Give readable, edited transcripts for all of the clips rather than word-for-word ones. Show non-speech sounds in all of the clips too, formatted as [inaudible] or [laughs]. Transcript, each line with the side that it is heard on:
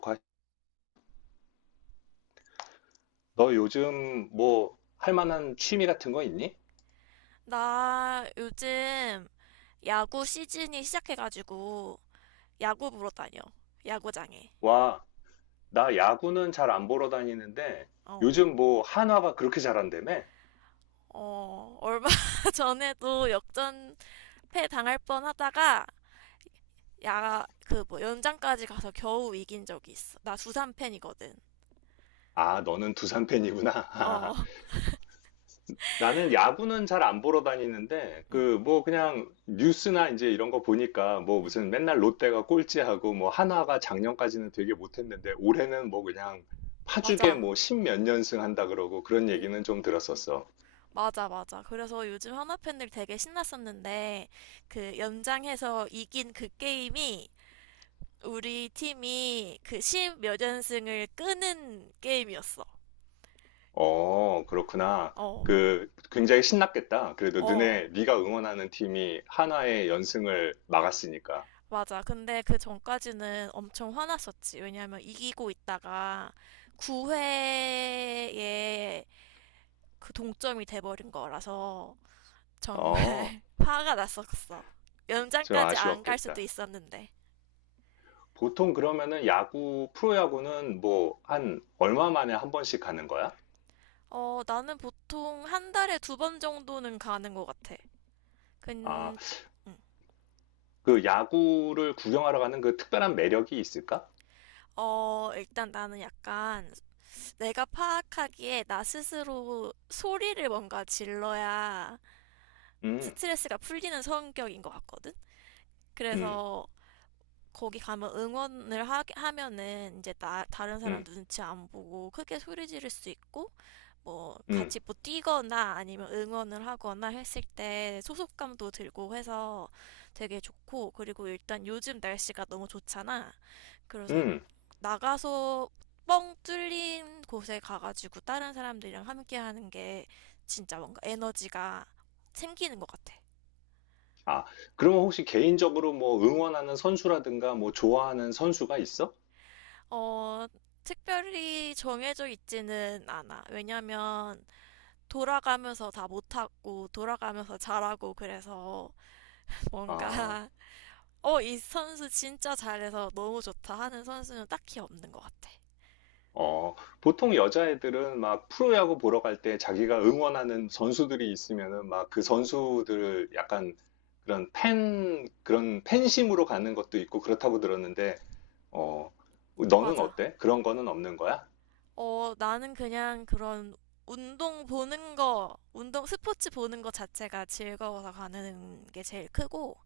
left: 과- 너 요즘 뭐 할 만한 취미 같은 거 있니?
right: 나 요즘 야구 시즌이 시작해가지고 야구 보러 다녀. 야구장에.
left: 와, 나 야구는 잘 안 보러 다니는데
right: 어.
left: 요즘 뭐 한화가 그렇게 잘한다며?
right: 어, 얼마 [laughs] 전에도 역전패 당할 뻔 하다가 야, 그 뭐 연장까지 가서 겨우 이긴 적이 있어. 나 두산 팬이거든.
left: 아, 너는 두산 팬이구나.
right: 어.
left: [laughs] 나는 야구는 잘 안 보러 다니는데
right: 응.
left: 그 뭐 그냥 뉴스나 이제 이런 거 보니까 뭐
right: 응.
left: 무슨 맨날 롯데가 꼴찌하고 뭐 한화가 작년까지는 되게 못했는데 올해는 뭐 그냥 파죽에
right: 맞아.
left: 뭐 십몇 연승 한다 그러고 그런
right: 어.
left: 얘기는 좀 들었었어.
right: 맞아, 맞아. 그래서 요즘 한화 팬들 되게 신났었는데 그 연장해서 이긴 그 게임이 우리 팀이 그 십몇 연승을 끄는 게임이었어.
left: 어, 그렇구나.
right: 어,
left: 그 굉장히 신났겠다. 그래도
right: 어,
left: 너네 네가 응원하는 팀이 한화의 연승을 막았으니까.
right: 맞아. 근데 그 전까지는 엄청 화났었지. 왜냐면 이기고 있다가 9회에 그 동점이 돼버린 거라서 정말
left: 어,
right: [laughs] 화가 났었어.
left: 좀
right: 연장까지 안 갈 수도
left: 아쉬웠겠다.
right: 있었는데.
left: 보통 그러면은 야구, 프로야구는 뭐 한 얼마 만에 한 번씩 가는 거야?
right: 어, 나는 보통 한 달에 2번 정도는 가는 것 같아.
left: 아,
right: 근, 음.
left: 그 야구를 구경하러 가는 그 특별한 매력이 있을까?
right: 어, 일단 나는 약간 내가 파악하기에 나 스스로 소리를 뭔가 질러야
left: 음,
right: 스트레스가 풀리는 성격인 것 같거든?
left: 음,
right: 그래서 거기 가면 응원을 하면은 이제 다른 사람
left: 음,
right: 눈치 안 보고 크게 소리 지를 수 있고 뭐
left: 음,
right: 같이 뭐 뛰거나 아니면 응원을 하거나 했을 때 소속감도 들고 해서 되게 좋고, 그리고 일단 요즘 날씨가 너무 좋잖아. 그래서
left: 음.
right: 나가서 뻥 뚫린 곳에 가가지고 다른 사람들이랑 함께 하는 게 진짜 뭔가 에너지가 생기는 것 같아.
left: 아, 그러면 혹시 개인적으로 뭐 응원하는 선수라든가 뭐 좋아하는 선수가 있어?
right: 어, 특별히 정해져 있지는 않아. 왜냐면 돌아가면서 다 못하고 돌아가면서 잘하고 그래서 뭔가
left: 아.
right: [laughs] 어, 이 선수 진짜 잘해서 너무 좋다 하는 선수는 딱히 없는 것 같아.
left: 어, 보통 여자애들은 막 프로야구 보러 갈 때 자기가 응원하는 선수들이 있으면은 막 그 선수들을 약간 그런 팬, 그런 팬심으로 가는 것도 있고 그렇다고 들었는데, 어, 너는
right: 맞아.
left: 어때? 그런 거는 없는 거야?
right: 어, 나는 그냥 그런 운동 보는 거, 운동 스포츠 보는 거 자체가 즐거워서 가는 게 제일 크고,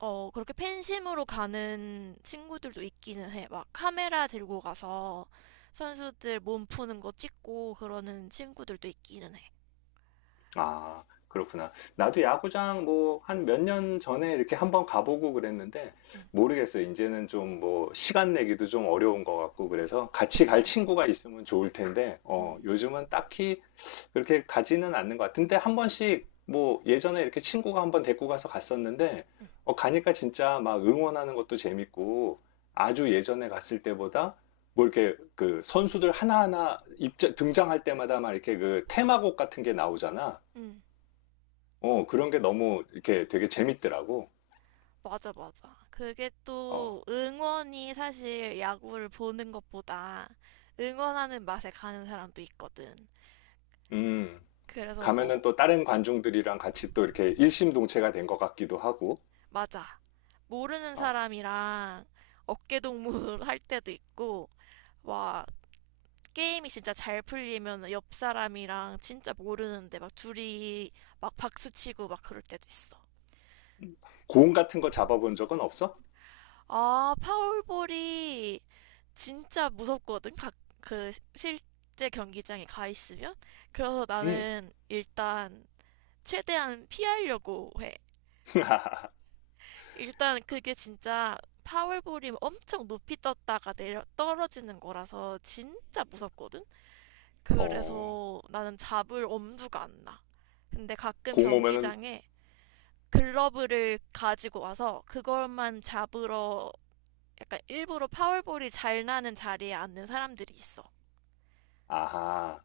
right: 어, 그렇게 팬심으로 가는 친구들도 있기는 해. 막 카메라 들고 가서 선수들 몸 푸는 거 찍고 그러는 친구들도 있기는 해.
left: 아, 그렇구나. 나도 야구장 뭐 한 몇 년 전에 이렇게 한번 가보고 그랬는데
right: 응,
left: 모르겠어요. 이제는 좀 뭐 시간 내기도 좀 어려운 것 같고 그래서 같이 갈
right: 그치.
left: 친구가 있으면 좋을 텐데 어,
right: 응,
left: 요즘은 딱히 그렇게 가지는 않는 것 같은데 한 번씩 뭐 예전에 이렇게 친구가 한번 데리고 가서 갔었는데
right: 응,
left: 어, 가니까 진짜 막 응원하는 것도 재밌고 아주 예전에 갔을 때보다 뭐 이렇게 그 선수들 하나하나 입장 등장할 때마다 막 이렇게 그 테마곡 같은 게 나오잖아.
right: 응.
left: 어, 그런 게 너무 이렇게 되게 재밌더라고.
right: 맞아, 맞아. 그게
left: 어,
right: 또 응원이, 사실 야구를 보는 것보다 응원하는 맛에 가는 사람도 있거든.
left: 음,
right: 그래서
left: 가면은
right: 뭐
left: 또 다른 관중들이랑 같이 또 이렇게 일심동체가 된 것 같기도 하고,
right: 맞아. 모르는
left: 어,
right: 사람이랑 어깨동무 [laughs] 할 때도 있고, 와, 게임이 진짜 잘 풀리면 옆 사람이랑 진짜 모르는데 막 둘이 막 박수치고 막 그럴 때도 있어.
left: 공 같은 거 잡아본 적은 없어?
right: 아, 파울볼이 진짜 무섭거든. 그 시- 실제 경기장에 가 있으면. 그래서
left: 음,
right: 나는 일단 최대한 피하려고 해.
left: [laughs]
right: 일단 그게 진짜 파울볼이 엄청 높이 떴다가 내려 떨어지는 거라서 진짜 무섭거든?
left: 어,
right: 그래서 나는 잡을 엄두가 안 나. 근데 가끔
left: 공 오면은,
right: 경기장에 글러브를 가지고 와서 그걸만 잡으러 약간 일부러 파울볼이 잘 나는 자리에 앉는 사람들이 있어.
left: 아하,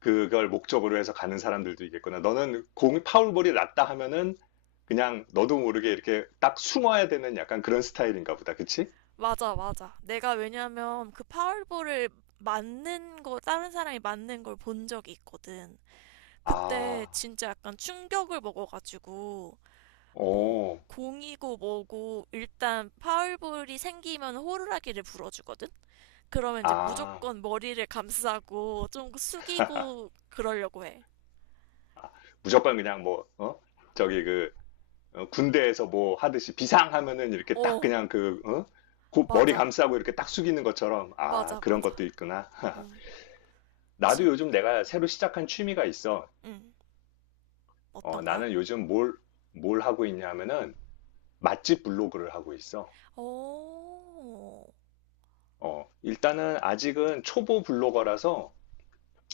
left: 그걸 목적으로 해서 가는 사람들도 있겠구나. 너는 공이 파울볼이 났다 하면은 그냥 너도 모르게 이렇게 딱 숨어야 되는 약간 그런 스타일인가 보다. 그치?
right: 맞아, 맞아. 내가 왜냐면 그 파울볼을 맞는 거, 다른 사람이 맞는 걸 본 적이 있거든. 그때
left: 아,
right: 진짜 약간 충격을 먹어가지고 뭐
left: 오,
right: 공이고 뭐고 일단 파울볼이 생기면 호루라기를 불어주거든? 그러면 이제
left: 아,
right: 무조건 머리를 감싸고 좀 숙이고 그러려고 해.
left: 아, 무조건 그냥 뭐, 어? 저기 그 어, 군대에서 뭐 하듯이 비상하면은 이렇게 딱
right: 어,
left: 그냥 그, 어? 곧 머리
right: 맞아.
left: 감싸고 이렇게 딱 숙이는 것처럼, 아,
right: 맞아,
left: 그런
right: 맞아.
left: 것도 있구나. [laughs]
right: 응,
left: 나도
right: 진,
left: 요즘 내가 새로 시작한 취미가 있어.
right: 응. 어떤
left: 어,
right: 거야?
left: 나는 요즘 뭘 하고 있냐면은 맛집 블로그를 하고 있어.
right: 오,
left: 어, 일단은 아직은 초보 블로거라서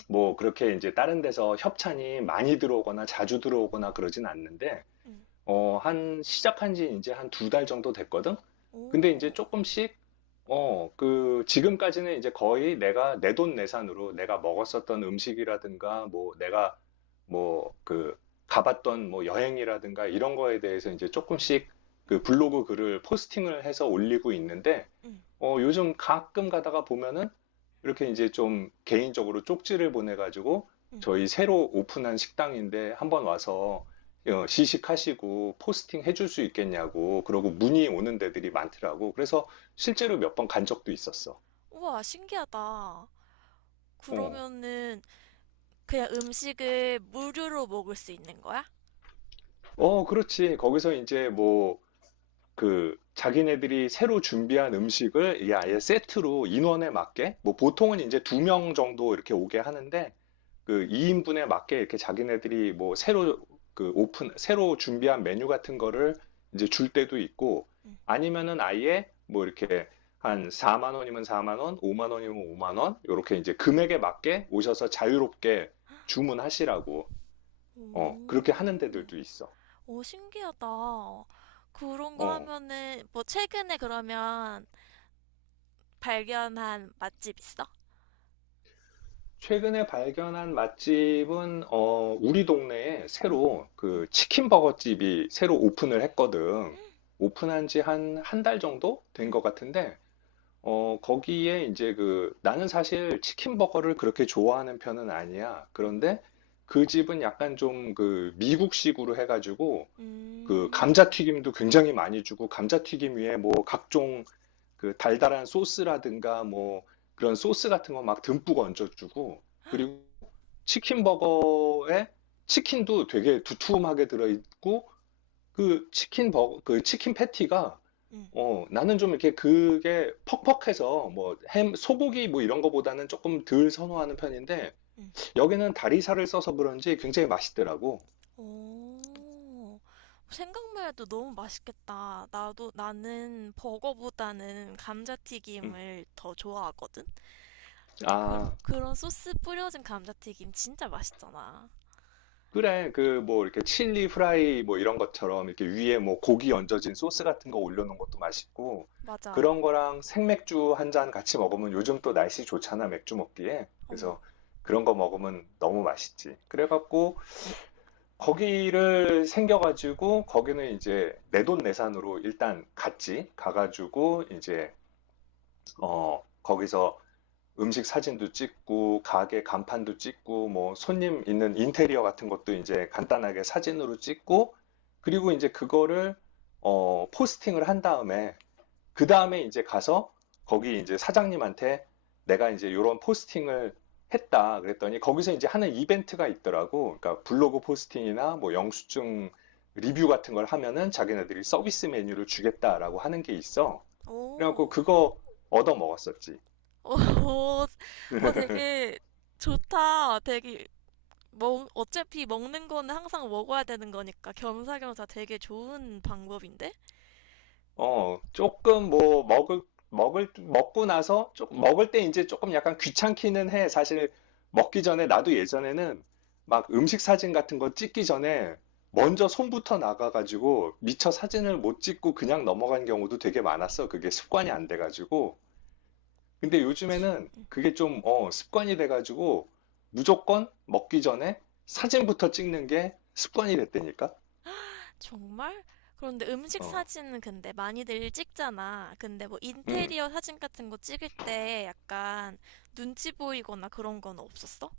left: 뭐 그렇게 이제 다른 데서 협찬이 많이 들어오거나 자주 들어오거나 그러진 않는데
right: 응,
left: 어, 한, 시작한 지 이제 한 두 달 정도 됐거든? 근데 이제
right: 오,
left: 조금씩, 어, 그, 지금까지는 이제 거의 내가 내돈 내산으로 내가 먹었었던 음식이라든가, 뭐, 내가, 뭐, 그, 가봤던 뭐 여행이라든가 이런 거에 대해서 이제 조금씩
right: 응,
left: 그 블로그 글을 포스팅을 해서 올리고 있는데,
right: 응,
left: 어, 요즘 가끔 가다가 보면은 이렇게 이제 좀 개인적으로 쪽지를 보내가지고
right: 응.
left: 저희 새로 오픈한 식당인데 한번 와서 어, 시식하시고 포스팅 해줄 수 있겠냐고 그러고 문의 오는 데들이 많더라고. 그래서 실제로 몇 번 간 적도 있었어.
right: 우와, 신기하다.
left: 어,
right: 그러면은 그냥 음식을 무료로 먹을 수 있는 거야?
left: 어, 그렇지. 거기서 이제 뭐 그 자기네들이 새로 준비한 음식을 이게 아예
right: 응,
left: 세트로 인원에 맞게 뭐 보통은 이제 두 명 정도 이렇게 오게 하는데 그 2인분에 맞게 이렇게 자기네들이 뭐 새로 그 오픈 새로 준비한 메뉴 같은 거를 이제 줄 때도 있고
right: 응.
left: 아니면은 아예 뭐 이렇게 한 4만 원이면 4만 원, 5만 원이면 5만 원 이렇게 이제 금액에 맞게 오셔서 자유롭게 주문하시라고 어 그렇게 하는
right: 오.
left: 데들도 있어.
right: 오, 신기하다. 그런 거
left: 어.
right: 하면은, 뭐, 최근에 그러면 발견한 맛집 있어?
left: 최근에 발견한 맛집은 어, 우리 동네에
right: 응,
left: 새로
right: 응,
left: 그 치킨 버거집이 새로 오픈을
right: 응,
left: 했거든. 오픈한 지 한 한 달 정도 된 것 같은데 어, 거기에 이제 그 나는 사실 치킨 버거를 그렇게 좋아하는 편은 아니야.
right: 응,
left: 그런데 그 집은 약간 좀 그 미국식으로 해가지고 그
right: 음,
left: 감자튀김도 굉장히 많이 주고 감자튀김 위에 뭐 각종 그 달달한 소스라든가 뭐 그런 소스 같은 거 막 듬뿍 얹어주고 그리고 치킨 버거에 치킨도 되게 두툼하게 들어있고 그 치킨 버거 그 치킨 패티가
right: 응,
left: 어 나는 좀 이렇게 그게 퍽퍽해서 뭐 햄 소고기 뭐 이런 거보다는 조금 덜 선호하는 편인데
right: 응.
left: 여기는 다리살을 써서 그런지 굉장히 맛있더라고.
right: 오, 생각만 해도 너무 맛있겠다. 나도, 나는 버거보다는
left: 음.
right: 감자튀김을 더 좋아하거든? 그,
left: 아.
right: 그런 소스 뿌려진 감자튀김 진짜 맛있잖아.
left: 그래, 그, 뭐, 이렇게 칠리 프라이, 뭐, 이런 것처럼, 이렇게 위에 뭐, 고기 얹어진 소스 같은 거 올려놓은 것도 맛있고,
right: 맞아.
left: 그런 거랑 생맥주 한 잔 같이 먹으면 요즘 또 날씨 좋잖아, 맥주 먹기에.
right: 음.
left: 그래서 그런 거 먹으면 너무 맛있지. 그래갖고, 거기를 생겨가지고, 거기는 이제 내돈내산으로 일단 갔지. 가가지고, 이제, 어, 거기서 음식 사진도 찍고, 가게 간판도 찍고, 뭐 손님 있는 인테리어 같은 것도 이제 간단하게 사진으로 찍고, 그리고 이제 그거를 어, 포스팅을 한 다음에, 그 다음에 이제 가서 거기 이제 사장님한테 내가 이제 이런 포스팅을 했다 그랬더니 거기서 이제 하는 이벤트가 있더라고. 그러니까 블로그 포스팅이나 뭐 영수증 리뷰 같은 걸 하면은 자기네들이 서비스 메뉴를 주겠다라고 하는 게 있어. 그래갖고
right: 오.
left: 그거 얻어 먹었었지.
right: 어, 어, 되게 좋다. 되게 먹, 어차피 먹는 거는 항상 먹어야 되는 거니까 겸사겸사 되게 좋은 방법인데?
left: 어, 조금 뭐 먹을 먹고 나서 조, 먹을 때 이제 조금 약간 귀찮기는 해. 사실 먹기 전에 나도 예전에는 막 음식 사진 같은 거 찍기 전에 먼저 손부터 나가가지고 미처 사진을 못 찍고 그냥 넘어간 경우도 되게 많았어. 그게 습관이 안 돼가지고. 근데
right: 그치?
left: 요즘에는
right: 응.
left: 그게 좀 어, 습관이 돼가지고 무조건 먹기 전에 사진부터 찍는 게 습관이 됐다니까.
right: 정말? 그런데 음식
left: 어,
right: 사진은 근데 많이들 찍잖아. 근데 뭐
left: 음.
right: 인테리어 사진 같은 거 찍을 때 약간 눈치 보이거나 그런 건 없었어?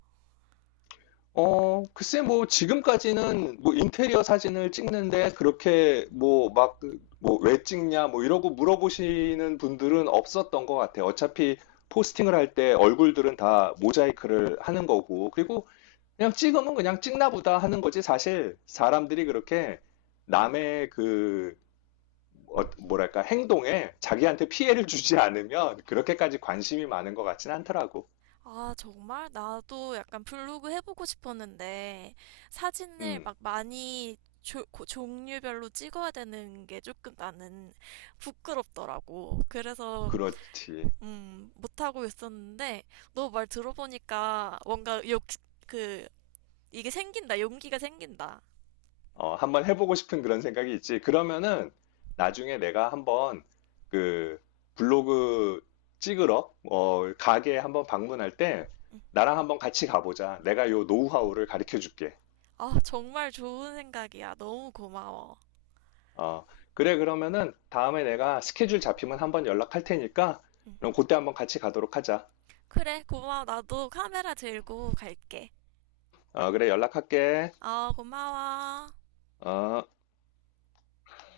left: 어, 글쎄, 뭐, 지금까지는, 뭐, 인테리어 사진을 찍는데, 그렇게, 뭐, 막, 그, 뭐, 왜 찍냐, 뭐, 이러고 물어보시는 분들은 없었던 것 같아요. 어차피, 포스팅을 할 때 얼굴들은 다 모자이크를 하는 거고, 그리고 그냥 찍으면 그냥 찍나 보다 하는 거지. 사실, 사람들이 그렇게
right: 응.
left: 남의 그, 어, 뭐랄까, 행동에 자기한테 피해를 주지 않으면, 그렇게까지 관심이 많은 것 같진 않더라고.
right: 아, 정말? 나도 약간 블로그 해보고 싶었는데, 사진을
left: 음,
right: 막 많이 종류별로 찍어야 되는 게 조금 나는 부끄럽더라고. 그래서,
left: 그렇지.
right: 못하고 있었는데, 너 말 들어보니까 뭔가 그, 이게 생긴다, 용기가 생긴다.
left: 어, 한번 해보고 싶은 그런 생각이 있지. 그러면은 나중에 내가 한번 그 블로그 찍으러 어, 가게 한번 방문할 때
right: 응.
left: 나랑 한번 같이 가보자. 내가 요 노하우를 가르쳐 줄게.
right: 아, 정말 좋은 생각이야. 너무 고마워.
left: 어, 그래 그러면은 다음에 내가 스케줄 잡히면 한번 연락할 테니까
right: 응.
left: 그럼 그때 한번 같이 가도록 하자.
right: 그래, 고마워. 나도 카메라 들고 갈게.
left: 어, 그래 연락할게.
right: 아, 고마워.
left: 어.